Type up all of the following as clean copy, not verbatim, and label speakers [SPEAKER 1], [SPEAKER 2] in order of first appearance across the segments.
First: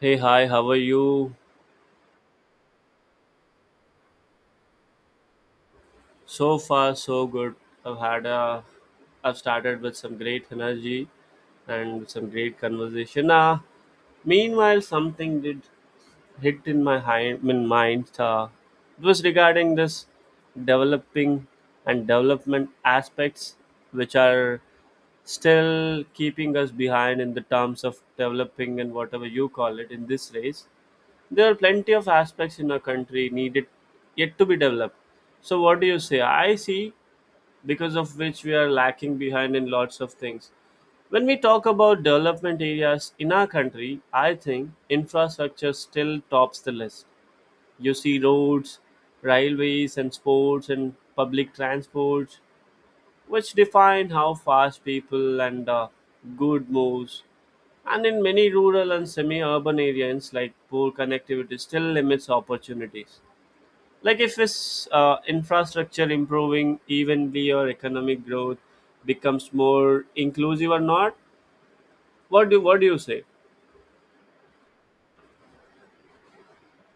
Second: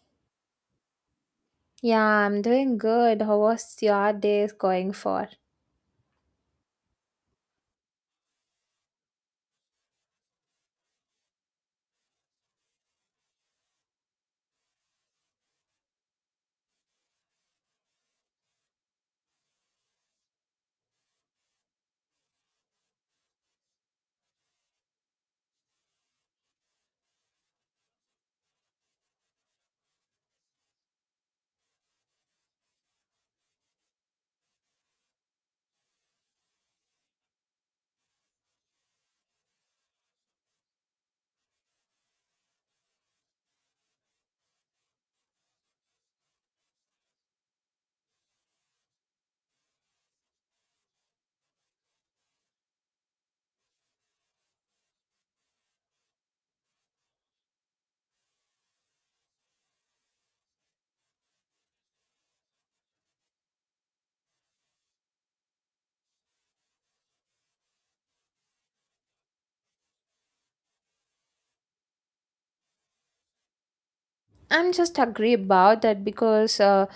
[SPEAKER 1] Hey, hi, how are you?
[SPEAKER 2] Yeah, I'm doing good. How was your day going for?
[SPEAKER 1] So far, so good. I've had a, I've started with some great energy and some great conversation. Meanwhile, something did hit in my hind, in mind. It was regarding this developing and development aspects, which are still keeping us behind in the terms of developing and whatever you call it in this race. There are plenty of aspects in our country needed yet to be developed. So, what do you say? I see because of which we are lacking behind in lots of things. When we talk about development areas in our country, I think infrastructure still tops the list. You see roads, railways, and sports and public transports which define how fast people and good moves. And in many rural and semi-urban areas, like poor connectivity still limits opportunities. Like if it's infrastructure improving evenly or economic growth becomes more inclusive or not, what do you say?
[SPEAKER 2] I'm just agree about that because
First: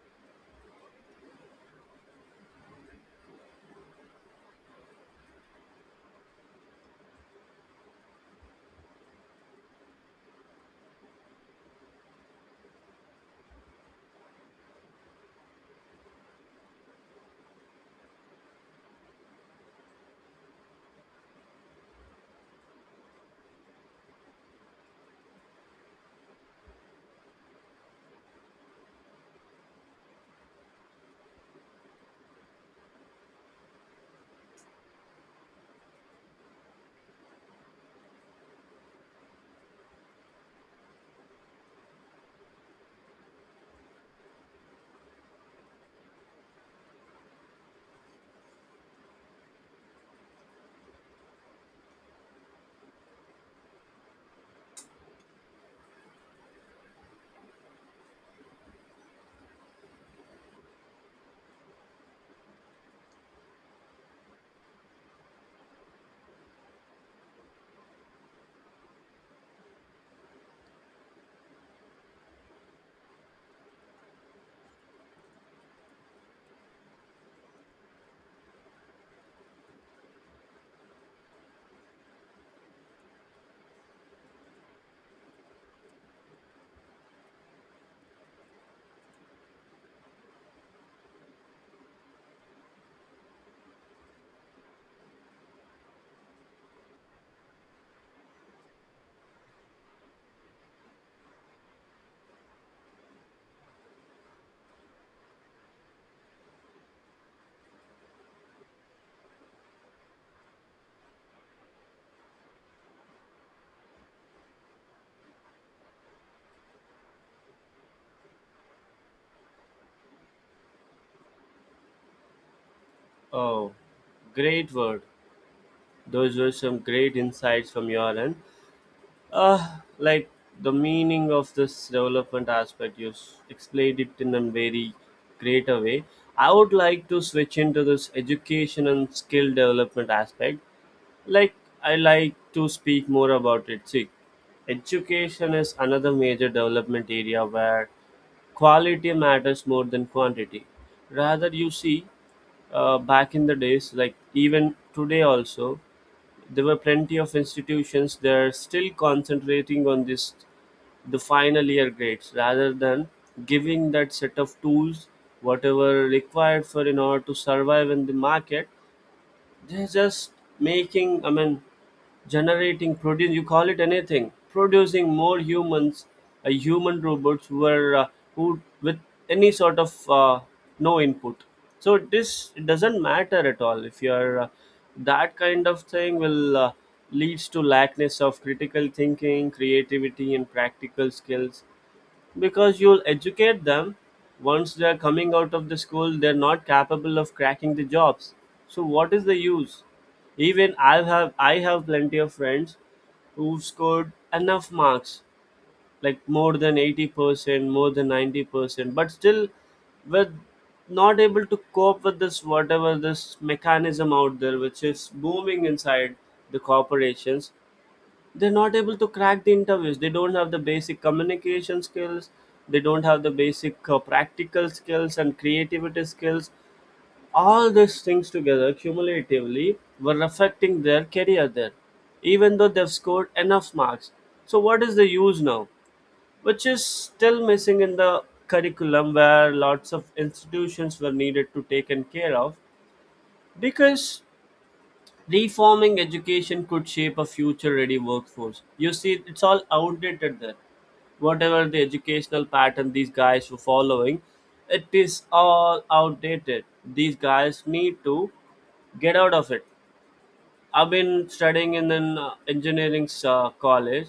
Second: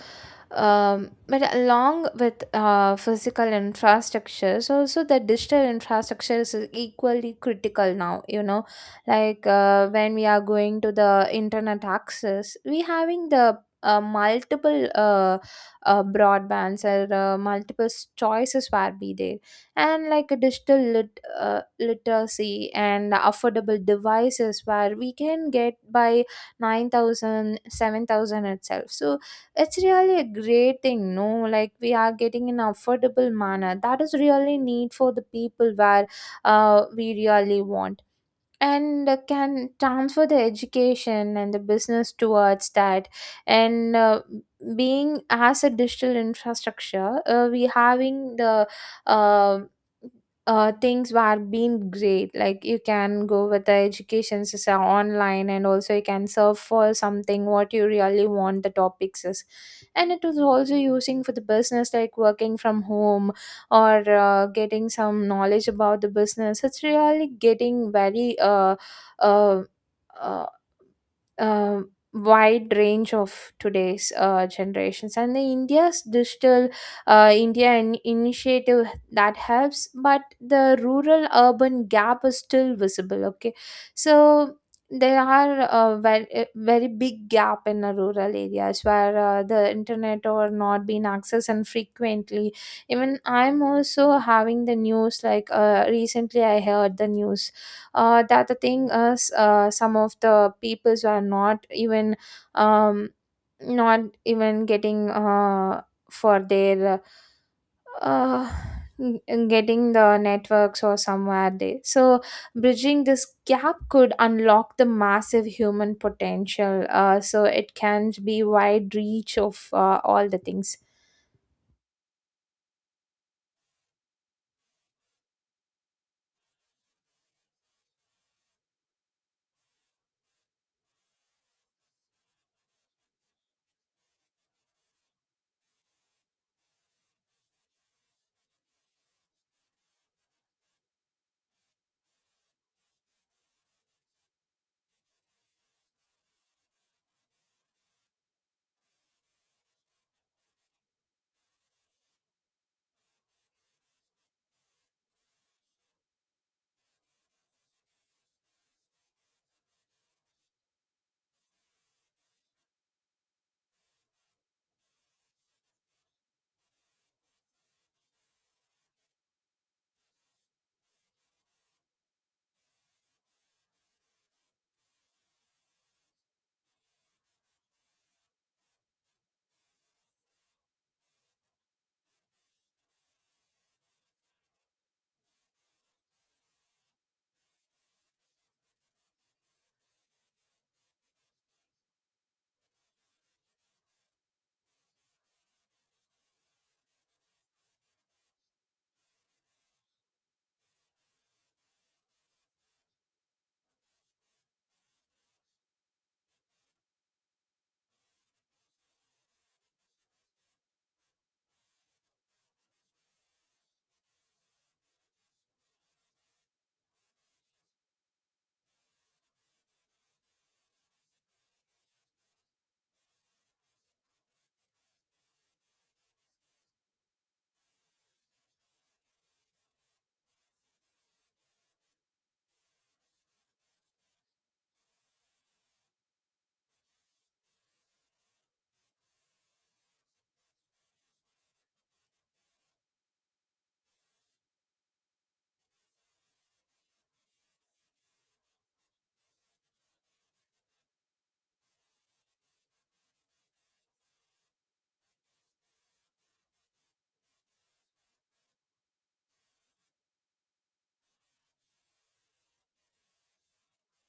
[SPEAKER 2] But along with physical infrastructures, also the digital infrastructure is equally critical now. Like when we are going to the internet access, we having the multiple broadbands or multiple choices where be there, and like a digital literacy and affordable devices where we can get by 9,000, 7,000 itself. So it's really a great thing, no? Like we are getting an affordable manner. That is really need for the people where we really want and can transfer the education and the business towards that and being as a digital infrastructure, we having the uh, things were being great, like you can go with the education system online, and also you can serve for something what you really want the topics is. And it was also using for the business, like working from home or getting some knowledge about the business. It's really getting very uh, uh, wide range of today's generations, and the India's digital, India initiative that helps, but the rural urban gap is still visible. Okay, so there are a very, very big gap in the rural areas where the internet or not being accessed and frequently. Even I'm also having the news, like recently I heard the news. The other thing is some of the peoples are not even, um, not even getting, for their, uh, getting the networks or somewhere there. So bridging this gap could unlock the massive human potential, so it can be wide reach of all the things.
[SPEAKER 1] Oh, great word. Those were some great insights from your end. Like the meaning of this development aspect, you explained it in a very greater way. I would like to switch into this education and skill development aspect. Like, I like to speak more about it. See, education is another major development area where quality matters more than quantity. Rather, you see, back in the days, like even today also, there were plenty of institutions that are still concentrating on this the final year grades rather than giving that set of tools whatever required for in order to survive in the market. They're just making, I mean, generating, produce, you call it anything, producing more humans, human robots were who with any sort of no input. So this, it doesn't matter at all. If you're that kind of thing will leads to lackness of critical thinking, creativity and practical skills, because you'll educate them. Once they're coming out of the school, they're not capable of cracking the jobs. So what is the use? Even I have plenty of friends who've scored enough marks, like more than 80%, more than 90%, but still were not able to cope with this whatever this mechanism out there which is booming inside the corporations. They're not able to crack the interviews, they don't have the basic communication skills, they don't have the basic practical skills and creativity skills. All these things together cumulatively were affecting their career there, even though they've scored enough marks. So what is the use now, which is still missing in the curriculum where lots of institutions were needed to taken care of? Because reforming education could shape a future ready workforce. You see, it's all outdated there. Whatever the educational pattern these guys were following, it is all outdated. These guys need to get out of it. I've been studying in an engineering college.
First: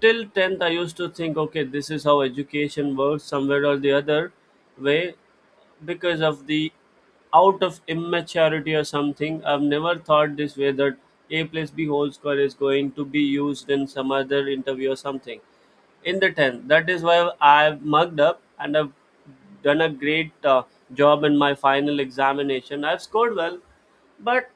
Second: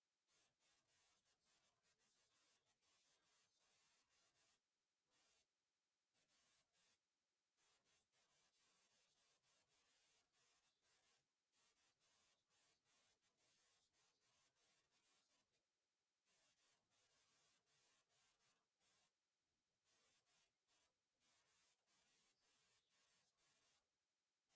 [SPEAKER 1] Till 10th, I used to think, okay, this is how education works, somewhere or the other way, because of the out of immaturity or something. I've never thought this way that A plus B whole square is going to be used in some other interview or something in the 10th. That is why I've mugged up and I've done a great job in my final examination. I've scored well, but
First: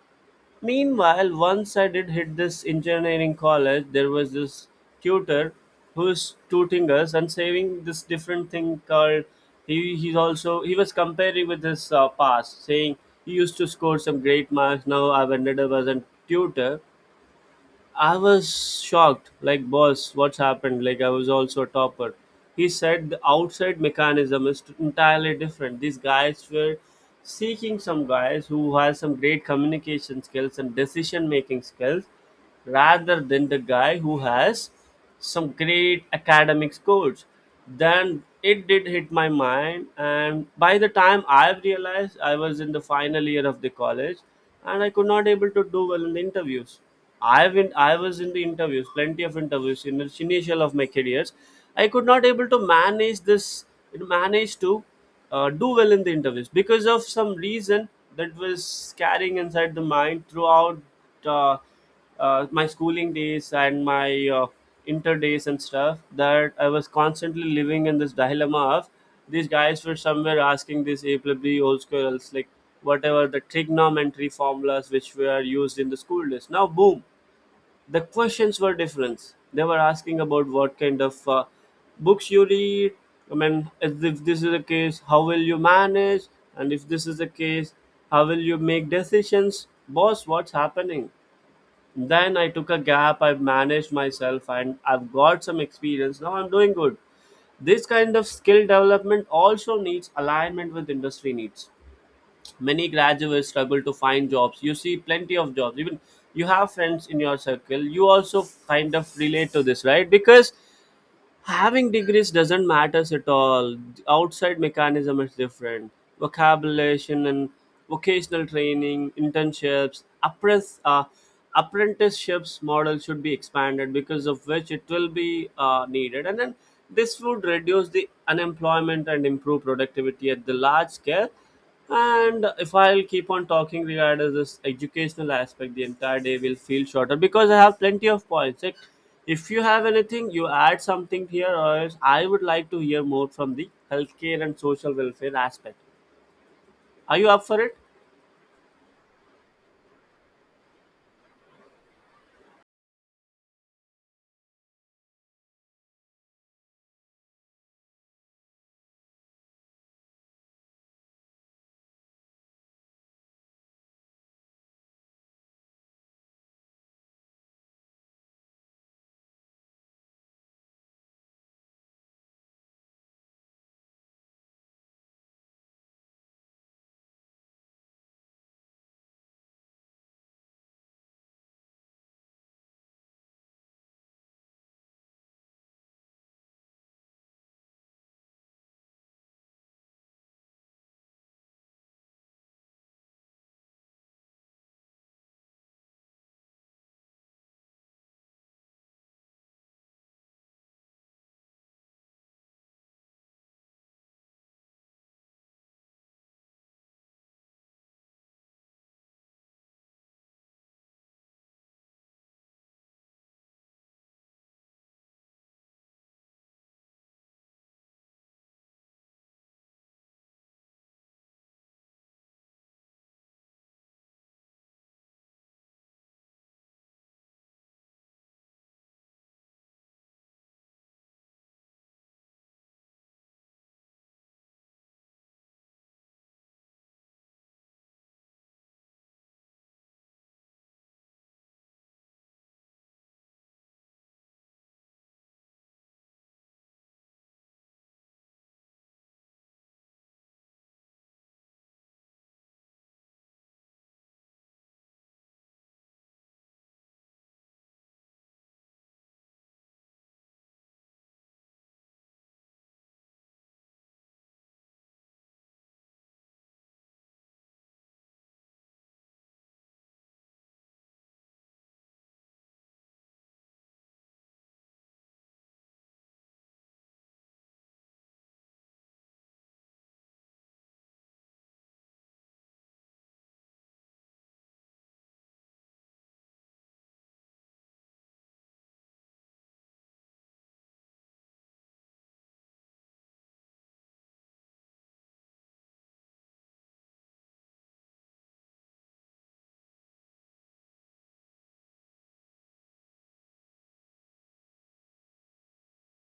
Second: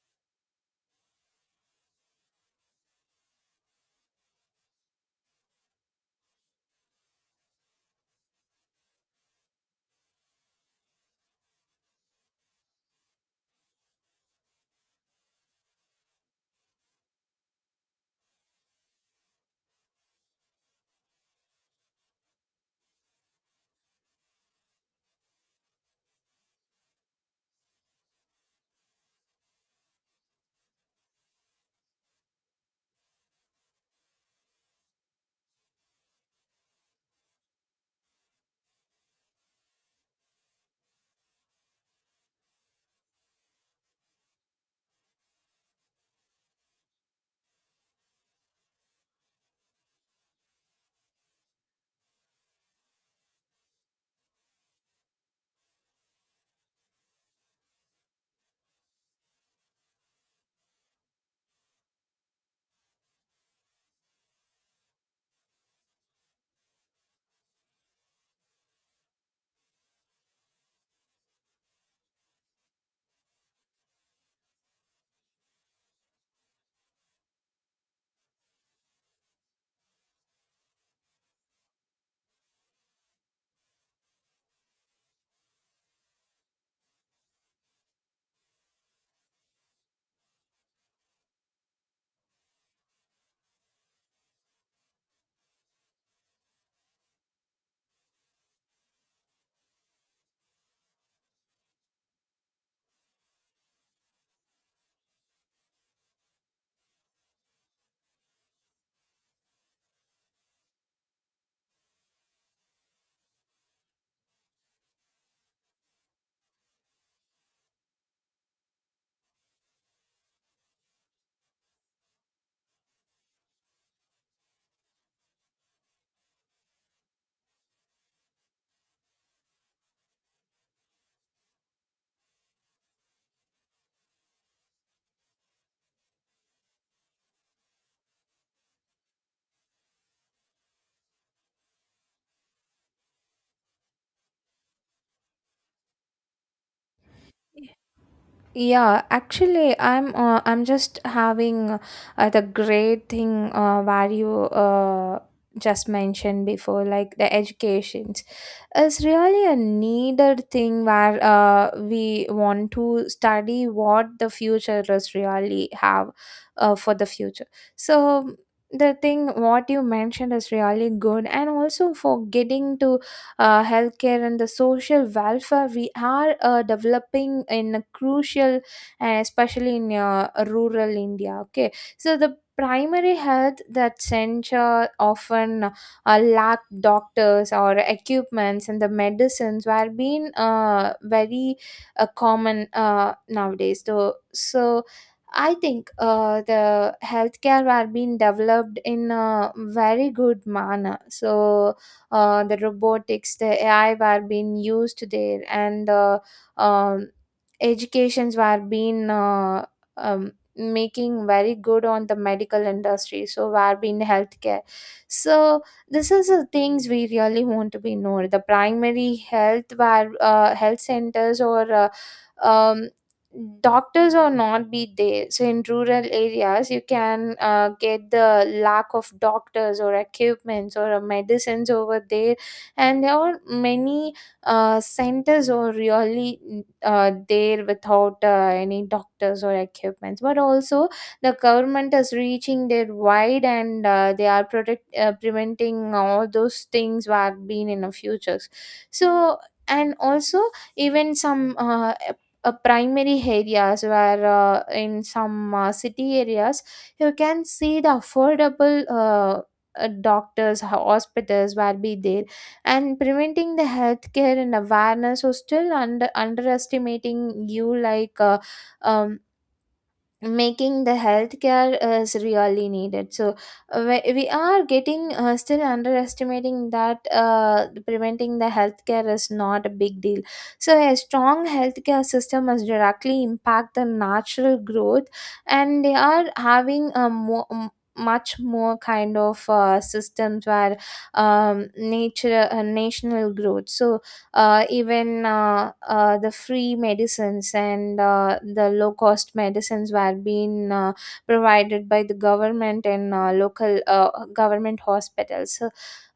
[SPEAKER 1] meanwhile, once I did hit this engineering college, there was this tutor who's tutoring us and saying this different thing called, he he's also he was comparing with his past, saying he used to score some great marks. Now I've ended up as a tutor. I was shocked, like, boss, what's happened? Like, I was also a topper. He said the outside mechanism is entirely different. These guys were seeking some guys who has some great communication skills and decision making skills rather than the guy who has some great academic scores. Then it did hit my mind, and by the time I've realized, I was in the final year of the college, and I could not able to do well in the interviews. I was in the interviews, plenty of interviews in the initial of my careers. I could not able to manage to do well in the interviews because of some reason that was carrying inside the mind throughout uh, my schooling days and my inter days and stuff, that I was constantly living in this dilemma of these guys were somewhere asking this A plus B whole square else, like whatever the trigonometry formulas which were used in the school days. Now boom, the questions were different. They were asking about what kind of books you read. I mean, if this is the case, how will you manage? And if this is the case, how will you make decisions? Boss, what's happening? Then I took a gap, I've managed myself, and I've got some experience. Now I'm doing good. This kind of skill development also needs alignment with industry needs. Many graduates struggle to find jobs. You see plenty of jobs. Even you have friends in your circle. You also kind of relate to this, right? Because having degrees doesn't matters at all. The outside mechanism is different. Vocabulation and vocational training, internships, apprenticeships model should be expanded, because of which it will be needed, and then this would reduce the unemployment and improve productivity at the large scale. And if I'll keep on talking regarding this educational aspect, the entire day will feel shorter because I have plenty of points. Like, if you have anything, you add something here, or else I would like to hear more from the healthcare and social welfare aspect. Are you up for it?
[SPEAKER 2] Yeah, actually, I'm just having the great thing, where you just mentioned before, like the education is really a needed thing where we want to study what the future is really have for the future. So the thing what you mentioned is really good, and also for getting to healthcare and the social welfare, we are developing in a crucial, and especially in rural India. Okay, so the primary health that center often lack doctors or equipments, and the medicines were being very common nowadays. So I think the healthcare were being developed in a very good manner. So the robotics, the AI were being used there, and um, educations were being making very good on the medical industry. So were being healthcare. So this is the things we really want to be known, the primary health where health centers or um, doctors or not be there. So in rural areas you can get the lack of doctors or equipments or medicines over there, and there are many centers are really there without any doctors or equipments. But also the government is reaching their wide, and they are protect preventing all those things what have been in the futures. So, and also, even some primary areas where in some city areas, you can see the affordable doctors hospitals will be there. And preventing the healthcare and awareness or still under underestimating you, like, um, making the healthcare is really needed. So we are getting still underestimating that preventing the healthcare is not a big deal. So a strong healthcare system must directly impact the natural growth, and they are having a more, much more kind of systems where nature national growth. So even the free medicines and the low cost medicines were being provided by the government, and local government hospitals. So,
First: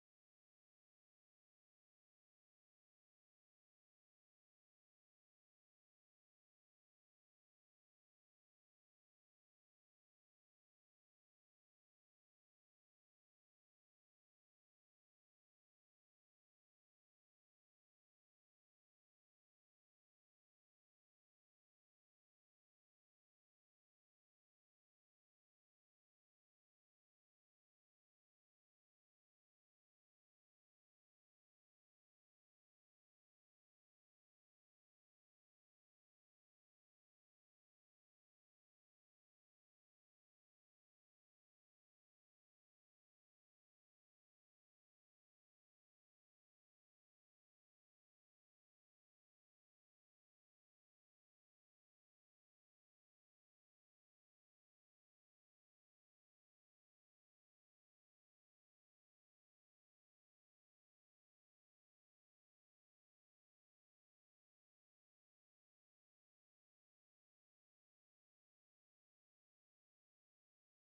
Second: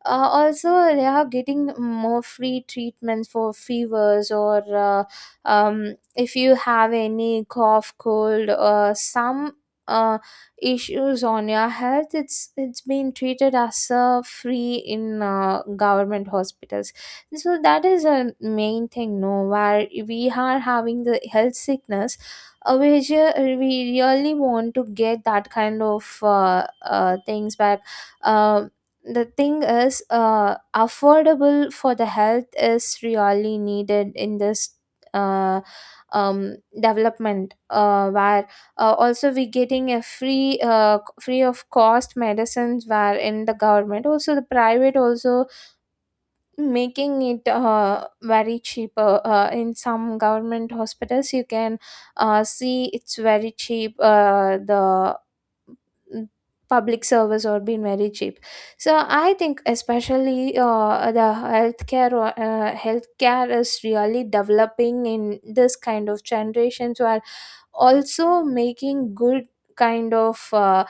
[SPEAKER 2] also, they are getting more free treatments for fevers, or if you have any cough, cold, some uh, issues on your health. It's being treated as free in government hospitals. So that is a main thing, no, where we are having the health sickness, which we really want to get that kind of things back. uh, the thing is affordable for the health is really needed in this uh, development, where also we getting a free free of cost medicines where in the government, also the private also making it very cheaper. In some government hospitals, you can see it's very cheap. Uh, the mm, public service or been very cheap. So I think especially the healthcare is really developing in this kind of generations, where also making good kind of uh,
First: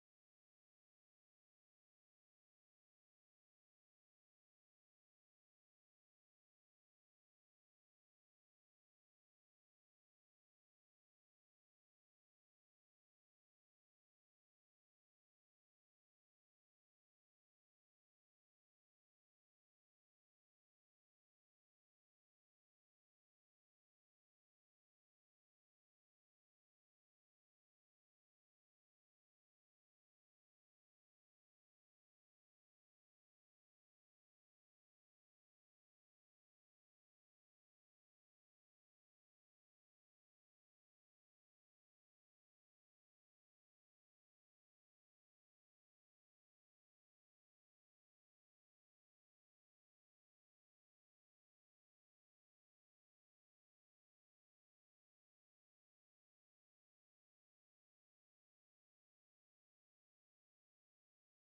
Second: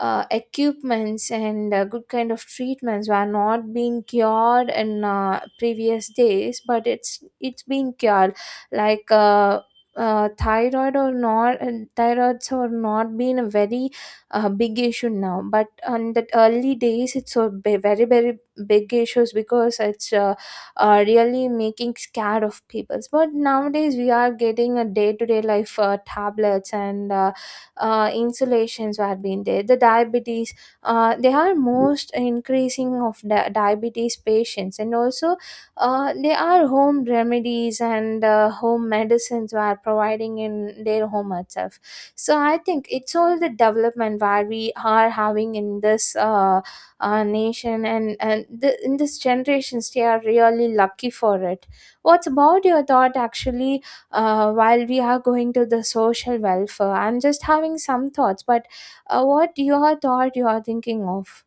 [SPEAKER 2] uh, equipments and good kind of treatments were not being cured in previous days, but it's been cured. Like thyroid or not, and thyroids or not been a very big issue now, but on the early days it's a very very big issues because it's really making scared of people. But nowadays we are getting a day-to-day life tablets and insulations are being there the diabetes. They are most increasing of diabetes patients, and also they are home remedies, and home medicines we are providing in their home itself. So I think it's all the development where we are having in this nation, and the, in this generations they are really lucky for it. What's about your thought, actually? While we are going to the social welfare, I'm just having some thoughts, but what your thought you are thinking of?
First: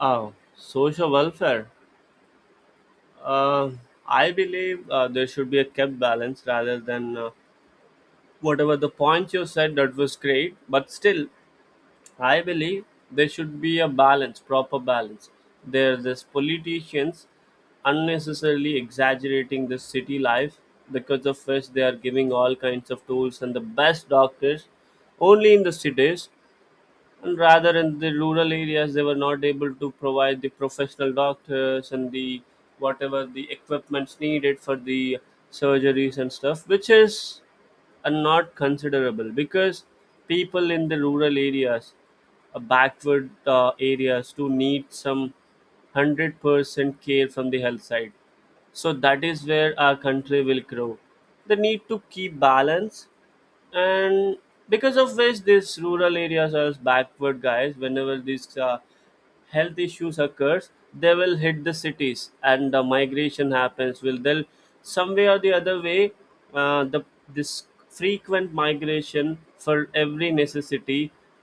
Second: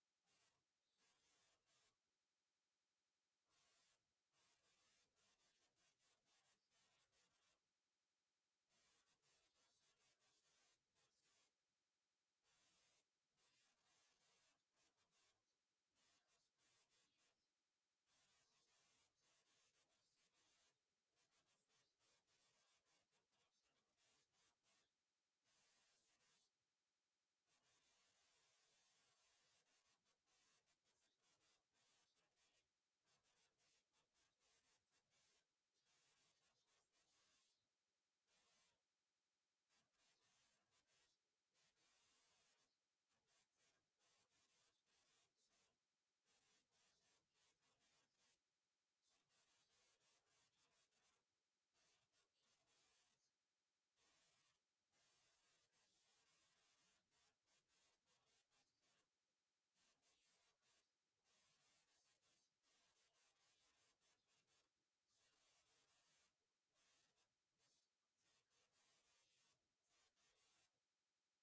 [SPEAKER 1] Oh, social welfare. Uh, I believe there should be a kept balance rather than whatever the point you said, that was great, but still I believe there should be a balance, proper balance. There's politicians unnecessarily exaggerating the city life, because of which they are giving all kinds of tools and the best doctors only in the cities, and rather in the rural areas they were not able to provide the professional doctors and the whatever the equipments needed for the surgeries and stuff, which is are not considerable. Because people in the rural areas, backward areas, to need some 100% care from the health side, so that is where our country will grow. They need to keep balance. And because of which these rural areas are backward guys, whenever these health issues occurs, they will hit the cities and the migration happens, will, they'll some way or the other way, the this frequent migration for every necessity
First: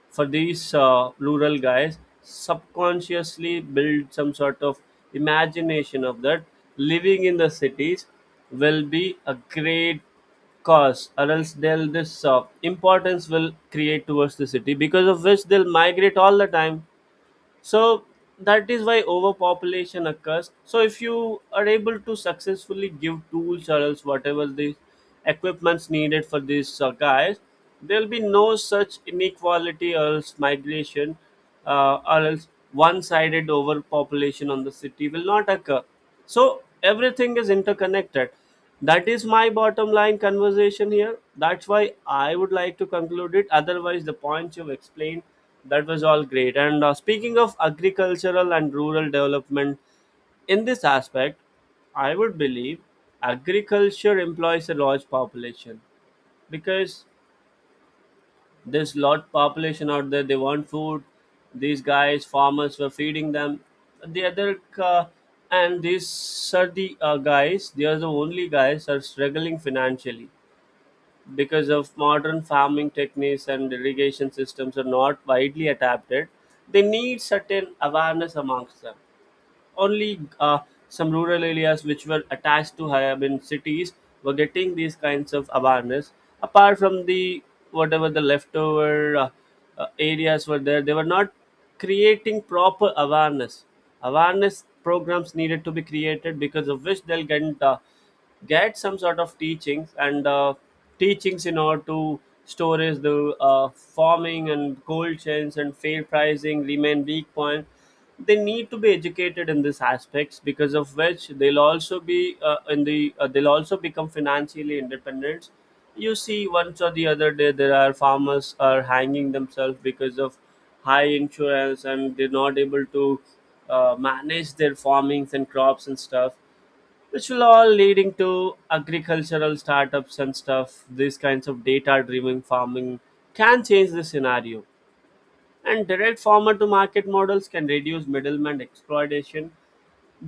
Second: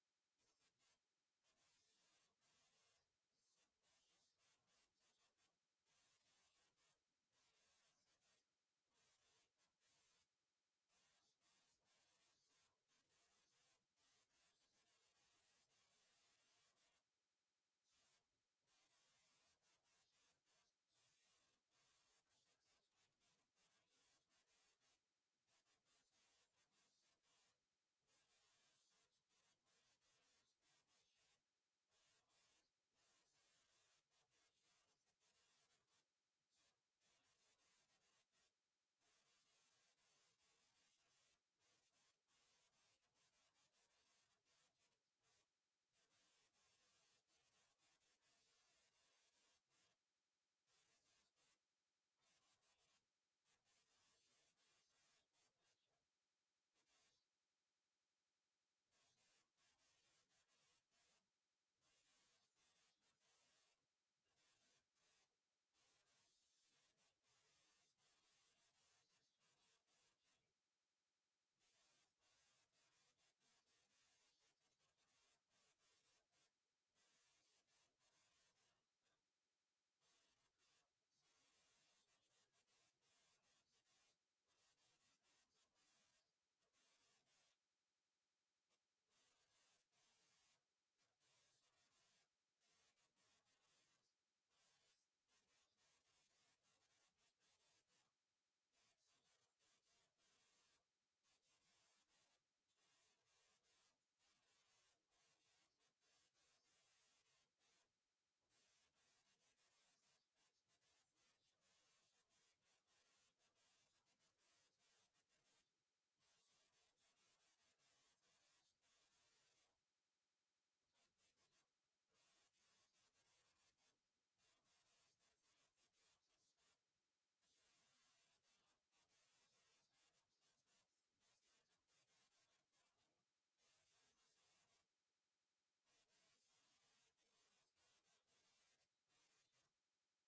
[SPEAKER 1] for these rural guys, subconsciously build some sort of imagination of that living in the cities will be a great cause, or else they'll, this importance will create towards the city, because of which they'll migrate all the time. So that is why overpopulation occurs. So if you are able to successfully give tools or else whatever the equipments needed for these guys, there'll be no such inequality or else migration, or else one-sided overpopulation on the city will not occur. So everything is interconnected. That is my bottom line conversation here, that's why I would like to conclude it. Otherwise the points you've explained, that was all great. And speaking of agricultural and rural development, in this aspect I would believe agriculture employs a large population. Because there's lot population out there, they want food, these guys farmers were feeding them. The other uh, and these are the guys, they are the only guys are struggling financially. Because of modern farming techniques and irrigation systems are not widely adapted, they need certain awareness amongst them. Only some rural areas which were attached to urban cities were getting these kinds of awareness. Apart from the whatever the leftover areas were there, they were not creating proper awareness. Awareness programs needed to be created, because of which they'll get some sort of teachings and. Teachings in order to storage the farming and gold chains and fair pricing remain weak point, they need to be educated in these aspects because of which they'll also be in the they'll also become financially independent. You see, once or the other day there are farmers are hanging themselves because of high insurance and they're not able to manage their farmings and crops and stuff, which will all leading to agricultural startups and stuff. These kinds of data driven farming can change the scenario, and direct farmer to market models can reduce middleman exploitation.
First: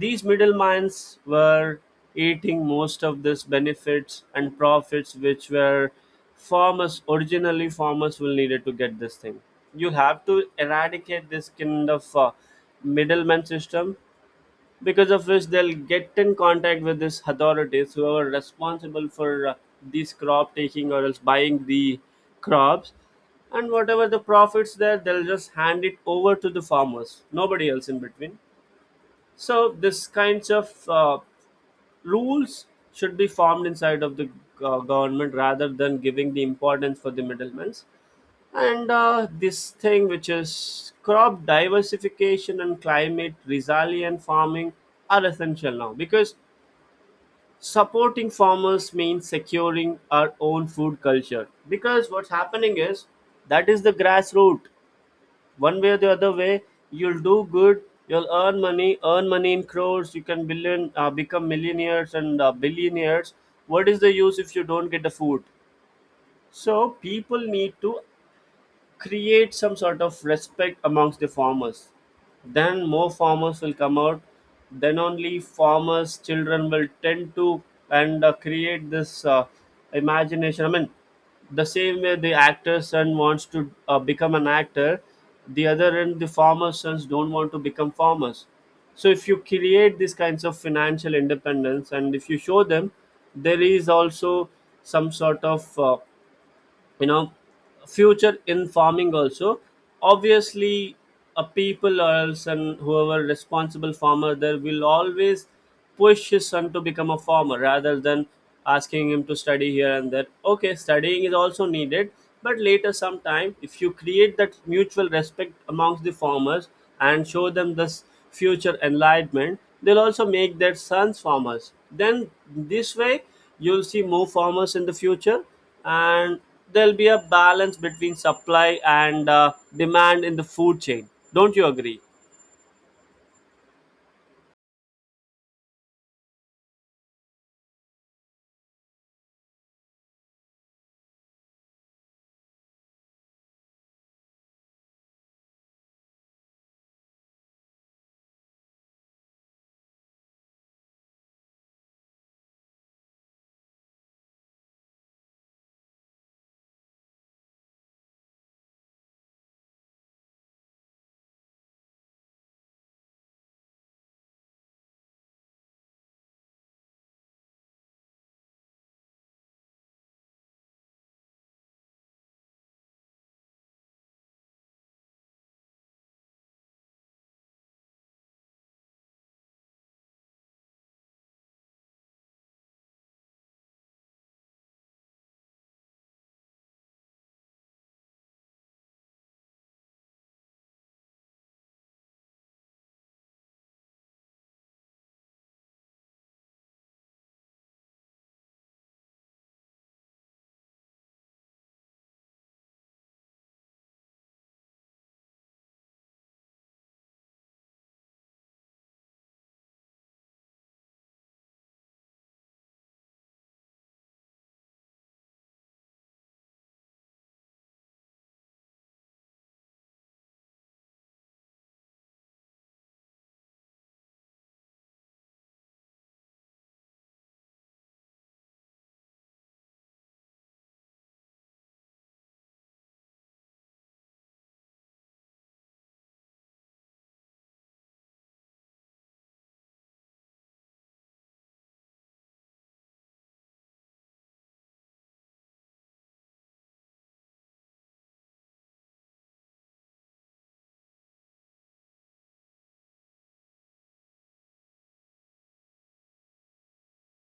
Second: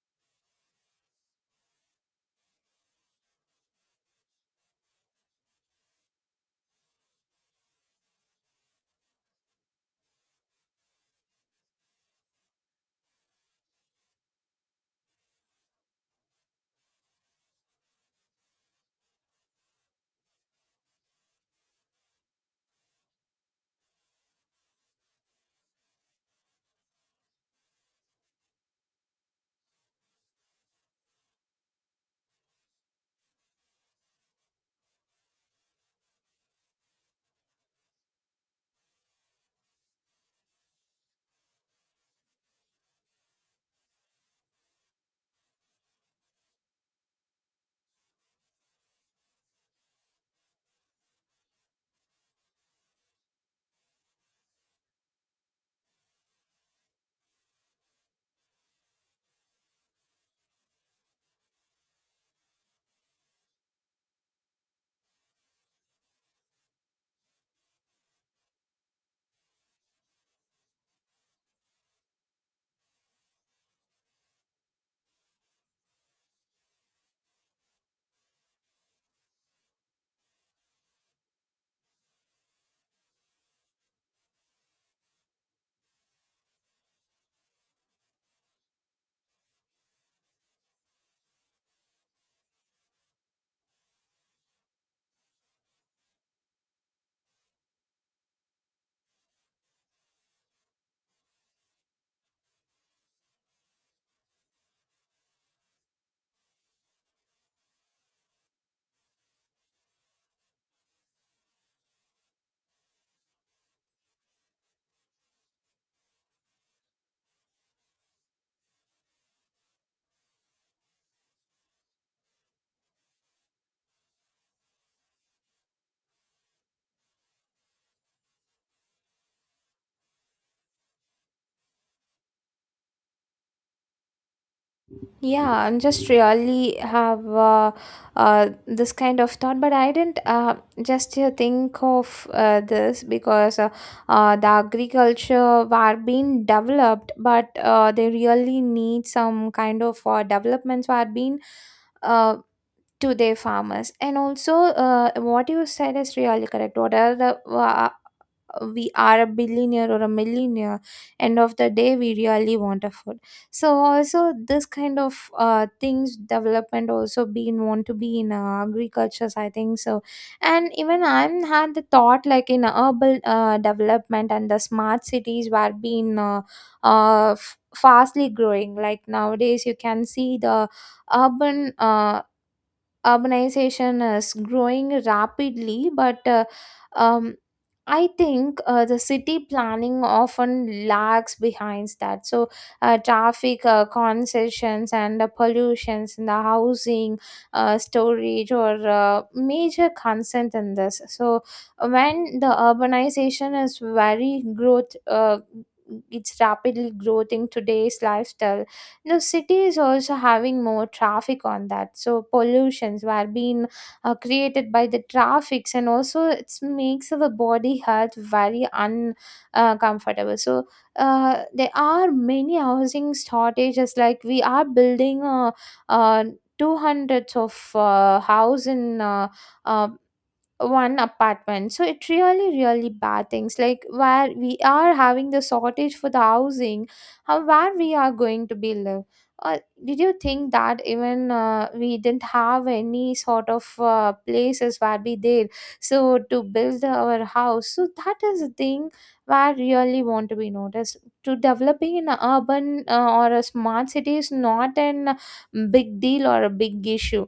[SPEAKER 1] These middlemen were eating most of these benefits and profits which were farmers originally farmers will needed to get this thing. You have to eradicate this kind of middleman system, because of which they'll get in contact with these authorities who are responsible for these crop taking or else buying the crops, and whatever the profits there they'll just hand it over to the farmers, nobody else in between. So this kinds of rules should be formed inside of the government rather than giving the importance for the middlemen. And This thing which is crop diversification and climate resilient farming are essential now, because supporting farmers means securing our own food culture. Because what's happening is that is the grassroots. One way or the other way, you'll do good, you'll earn money in crores, you can billion become millionaires and billionaires. What is the use if you don't get the food? So people need to create some sort of respect amongst the farmers, then more farmers will come out, then only farmers children will tend to and create this imagination. I mean, the same way the actor's son wants to become an actor, the other end the farmer's sons don't want to become farmers. So if you create these kinds of financial independence and if you show them there is also some sort of you know future in farming also, obviously, a people or else and whoever responsible farmer there will always push his son to become a farmer rather than asking him to study here and there. Okay, studying is also needed, but later sometime if you create that mutual respect amongst the farmers and show them this future enlightenment, they'll also make their sons farmers. Then this way you'll see more farmers in the future, and there'll be a balance between supply and demand in the food chain. Don't you agree?
[SPEAKER 2] Yeah, I'm just really have this kind of thought, but I didn't just think of this because the agriculture were being developed, but they really need some kind of developments were being uh, to their farmers. And also, what you said is really correct. What are the we are a billionaire or a millionaire, end of the day we really want a food. So also this kind of things development also being want to be in agricultures, I think so. And even I'm had the thought like in urban development and the smart cities were being fastly growing. Like nowadays you can see the urban uh, urbanization is growing rapidly, but um, I think the city planning often lags behind that. So, traffic concessions and the pollutions in the housing, storage, or major concern in this. So, when the urbanization is very growth, it's rapidly growth in today's lifestyle now, city is also having more traffic on that. So, pollutions were being created by the traffics, and also it makes the body health very uncomfortable. Comfortable. So, there are many housing shortages. Like we are building uh, 200s of house in uh, one apartment. So it really really bad things, like where we are having the shortage for the housing, how where we are going to be live. uh, did you think that even we didn't have any sort of places where we did, so to build our house? So that is the thing where really want to be noticed. To developing in an urban, or a smart city, is not an big deal or a big issue.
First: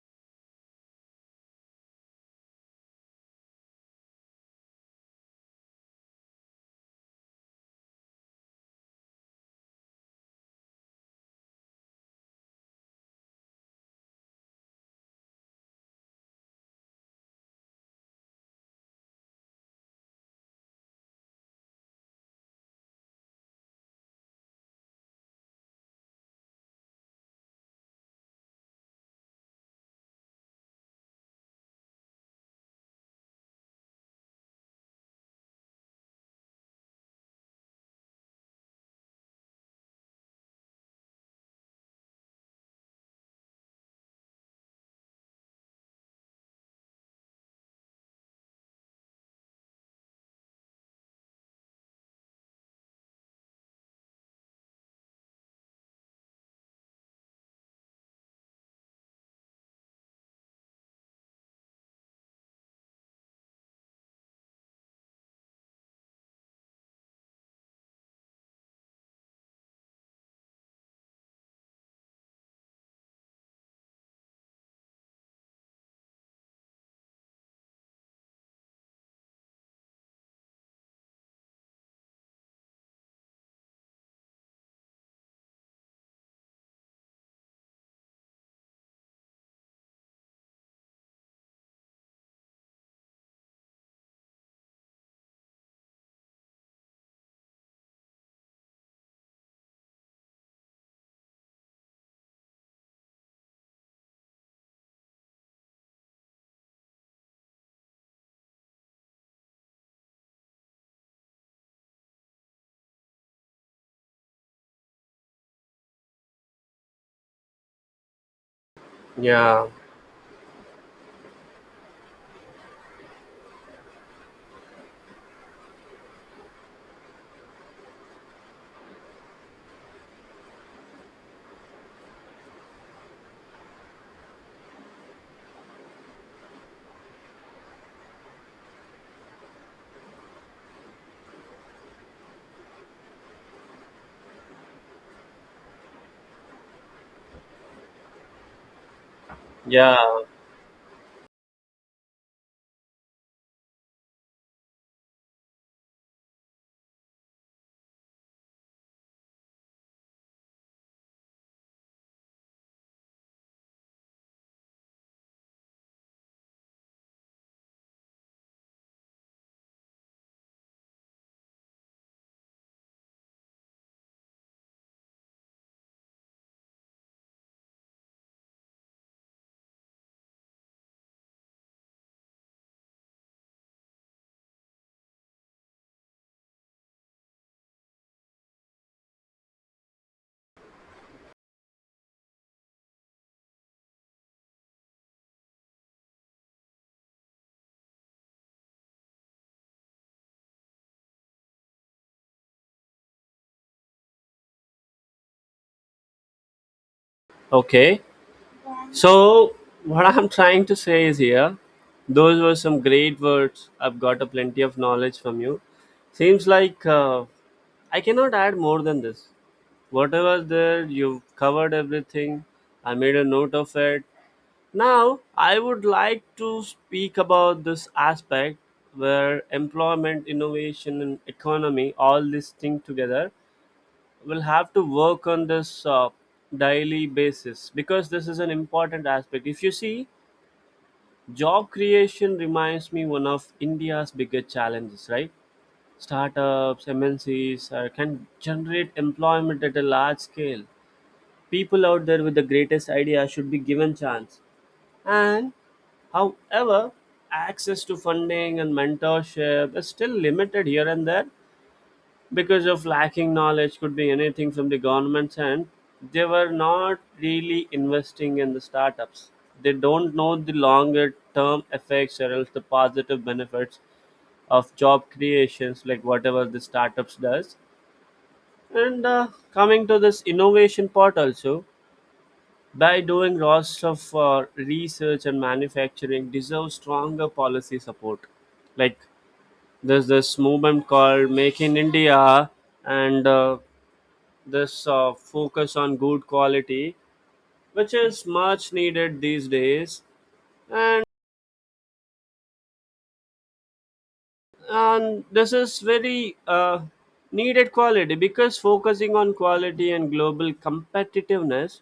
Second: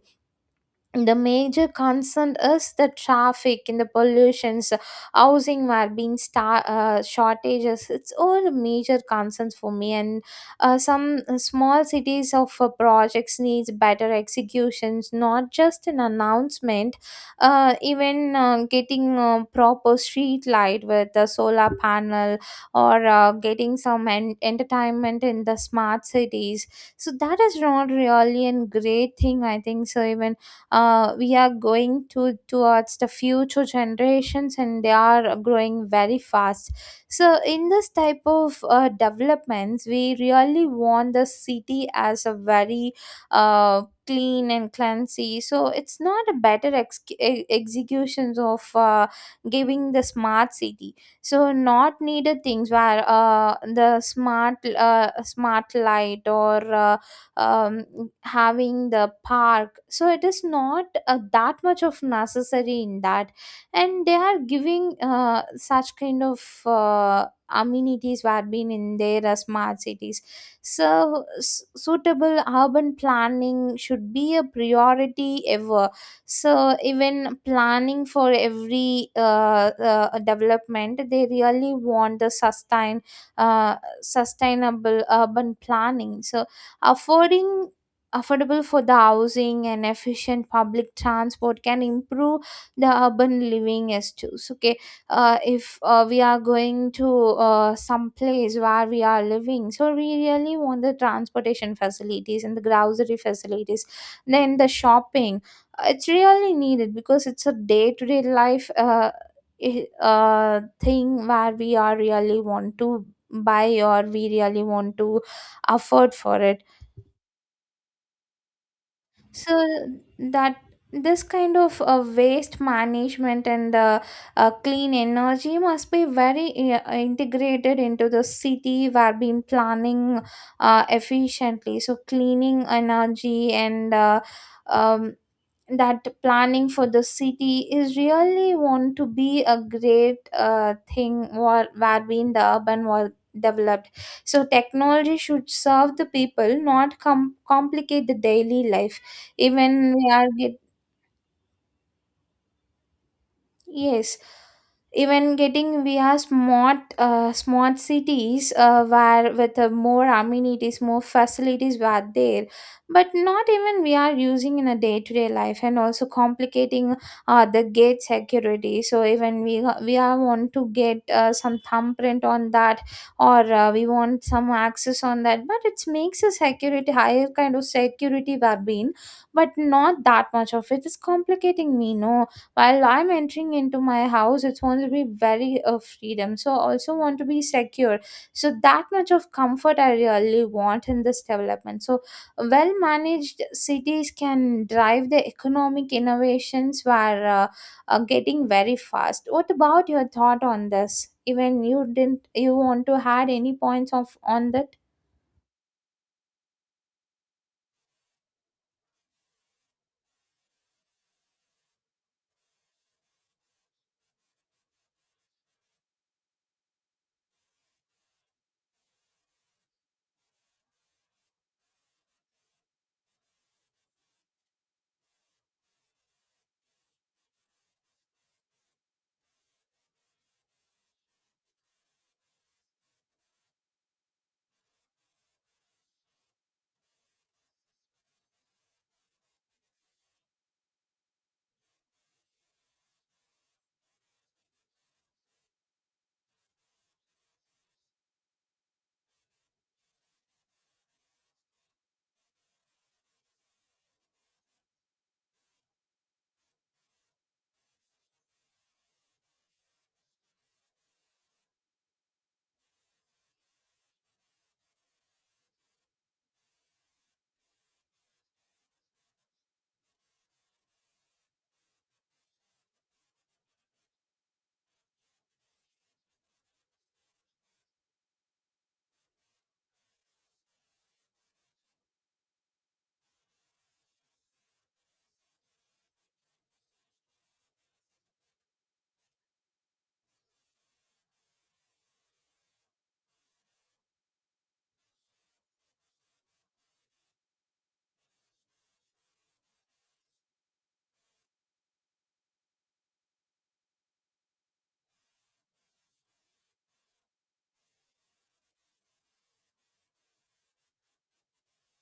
[SPEAKER 2] The major concern is the traffic and the pollutions, housing were being star shortages. It's all major concerns for me. And some small cities of projects needs better executions, not just an announcement. Even getting proper street light with the solar panel, or getting some entertainment in the smart cities. So that is not really a great thing, I think. So, even we are going to towards the future generations and they are growing very fast. So in this type of developments, we really want the city as a very clean and cleansy. So it's not a better executions of giving the smart city. So not needed things where the smart smart light, or um, having the park, so it is not that much of necessary in that. And they are giving such kind of amenities were been in their smart cities. So suitable urban planning should be a priority ever. So even planning for every development, they really want the uh, sustainable urban planning. So affording affordable for the housing and efficient public transport can improve the urban living as too. So okay, if we are going to some place where we are living, so we really want the transportation facilities and the grocery facilities, then the shopping. It's really needed because it's a day-to-day life i- uh, thing where we are really want to buy, or we really want to afford for it. So
[SPEAKER 1] Yeah,
[SPEAKER 2] that this kind of waste management and clean energy must be very integrated into the city where been planning efficiently. So cleaning energy and um, that planning for the city is really want to be a great thing, where being the urban was developed. So technology should serve the people, not complicate the daily life, even
[SPEAKER 1] yeah.
[SPEAKER 2] we are get. Yes, even getting we have smart cities where with more amenities, more facilities were there, but not even we are using in a day to day life, and also complicating the gate security. So even we are want to get some thumbprint on that, or we want some access on that, but it makes a security higher kind of security were being, but not that much of it is complicating me. No, while I'm entering into my house, it's going to be very freedom, so also want to be secure. So that much of comfort I really want in this development. So well managed cities can drive the economic innovations. Were are getting very fast. What about your thought on this? Even you didn't, you want to add any points of on that?
[SPEAKER 1] Okay, so what I'm trying to say is here, those were some great words, I've got a plenty of knowledge from you. Seems like I cannot add more than this. Whatever there, you've covered everything. I made a note of it. Now, I would like to speak about this aspect where employment, innovation, and economy, all these things together will have to work on this daily basis because this is an important aspect. If you see, job creation reminds me one of India's biggest challenges, right? Startups, MNCs can generate employment at a large scale. People out there with the greatest idea should be given chance, and however, access to funding and mentorship is still limited here and there because of lacking knowledge, could be anything from the government's end. They were not really investing in the startups. They don't know the longer term effects or else the positive benefits of job creations, like whatever the startups does. And Coming to this innovation part also, by doing lots of research and manufacturing deserve stronger policy support. Like, there's this movement called make in india, and this focus on good quality which is much needed these days. And and this is very needed quality because focusing on quality and global competitiveness,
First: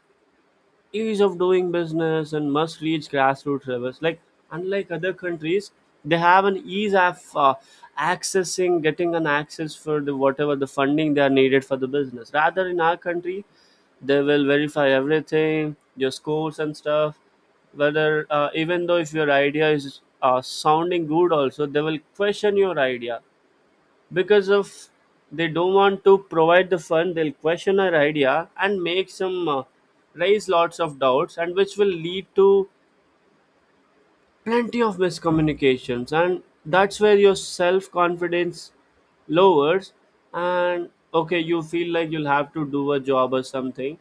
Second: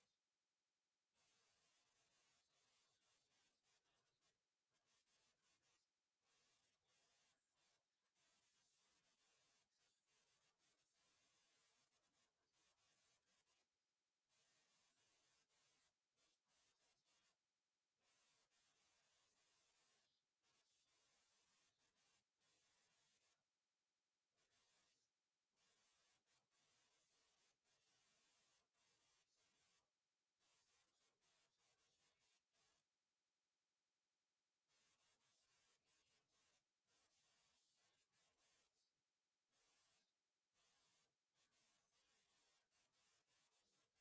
[SPEAKER 1] ease of doing business, and must reach grassroots levels. Like unlike other countries, they have an ease of accessing getting an access for the whatever the funding they are needed for the business, rather in our country they will verify everything, your scores and stuff. Whether even though if your idea is sounding good also, they will question your idea, because of they don't want to provide the fund, they'll question our idea and make some raise lots of doubts, and which will lead to plenty of miscommunications, and that's where your self confidence lowers. And okay, you feel like you'll have to do a job or something,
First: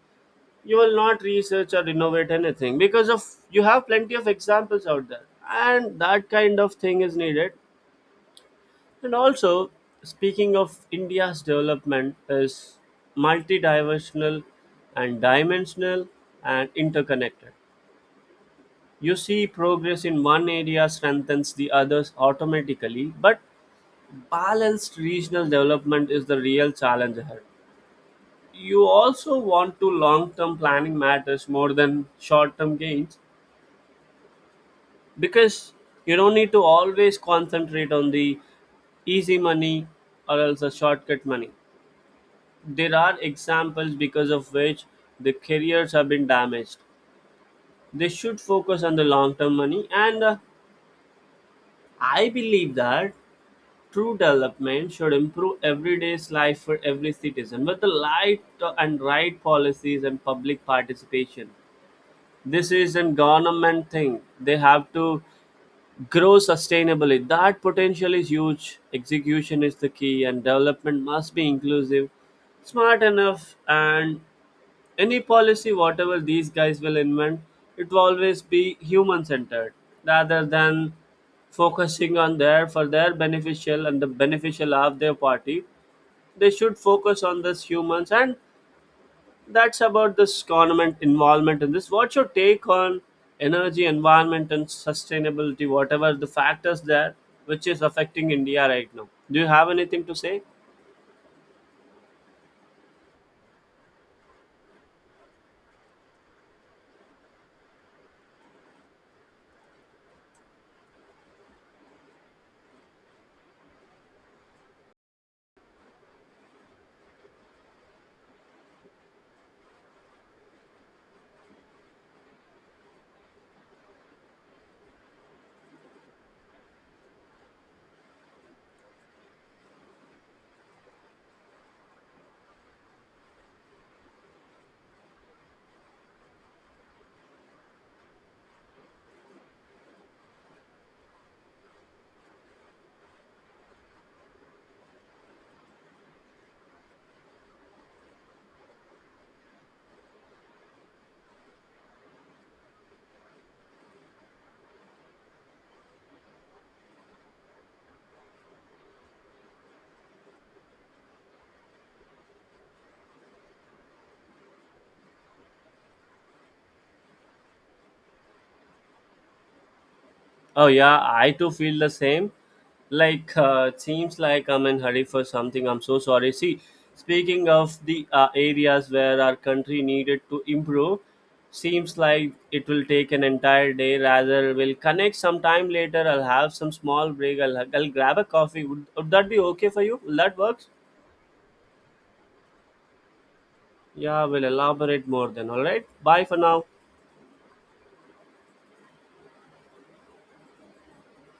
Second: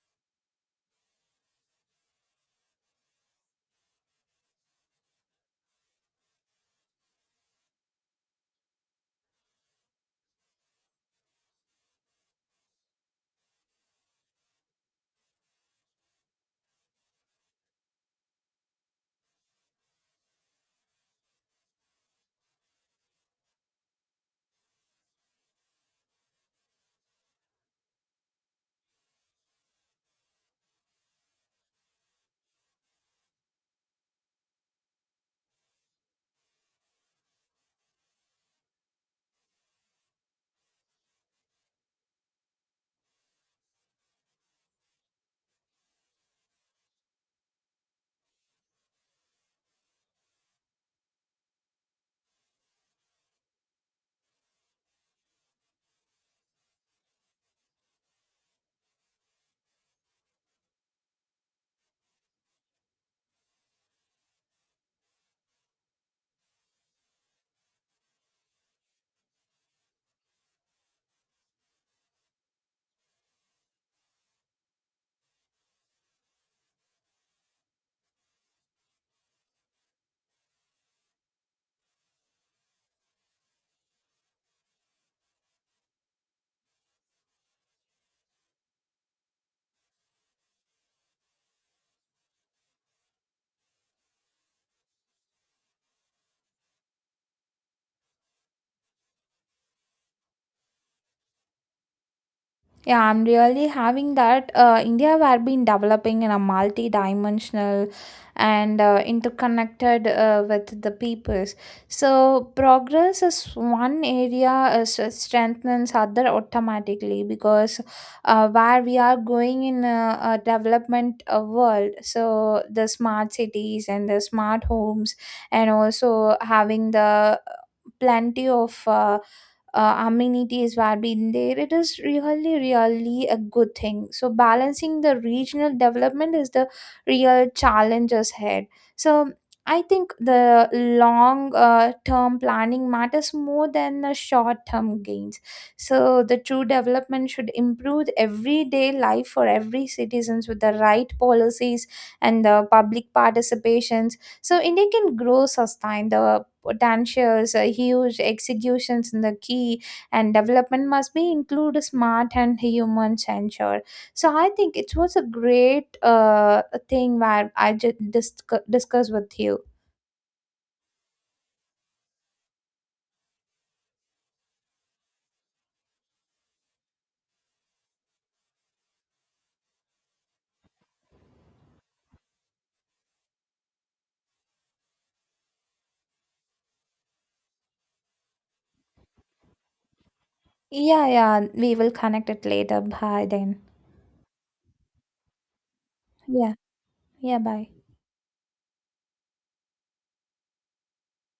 [SPEAKER 1] you will not research or innovate anything, because of you have plenty of examples out there, and that kind of thing is needed. And also, speaking of India's development, is multidimensional and dimensional and interconnected. You see, progress in one area strengthens the others automatically, but balanced regional development is the real challenge ahead. You also want to long-term planning matters more than short-term gains, because you don't need to always concentrate on the easy money or else the shortcut money. There are examples because of which the careers have been damaged. They should focus on the long term money, and I believe that true development should improve everyday's life for every citizen with the light and right policies and public participation. This is a government thing. They have to grow sustainably. That potential is huge. Execution is the key, and development must be inclusive, smart enough, and any policy whatever these guys will invent, it will always be human centered, rather than focusing on their for their beneficial and the beneficial of their party. They should focus on this humans. And that's about this government involvement in this. What's your take on energy, environment, and sustainability, whatever the factors there, which is affecting india right now? Do you have anything to say?
[SPEAKER 2] Yeah, I'm really having that. India have been developing in a multi-dimensional and interconnected with the peoples. So progress is one area strengthens other automatically, because where we are going in a development world. So the smart cities and the smart homes, and also having the plenty of amenities were being there, it is really really a good thing. So balancing the regional development is the real challenges ahead. So I think the long term planning matters more than the short term gains. So the true development should improve everyday life for every citizens with the right policies and the public participation. So India can grow sustain the potentials, huge executions in the key, and development must be include smart and human censure. So I think it was a great thing where I just discuss with you.
[SPEAKER 1] Oh yeah, I too feel the same. Like it seems like I'm in hurry for something. I'm so sorry. See, speaking of the areas where our country needed to improve, seems like it will take an entire day. Rather, we'll connect sometime later. I'll have some small break. I'll grab a coffee. Would that be okay for you? Will that works?
[SPEAKER 2] Yeah, yeah, we will connect it later. Bye then.
[SPEAKER 1] Yeah, we'll elaborate more then. All right. Bye for
[SPEAKER 2] Yeah,
[SPEAKER 1] now.
[SPEAKER 2] yeah, bye.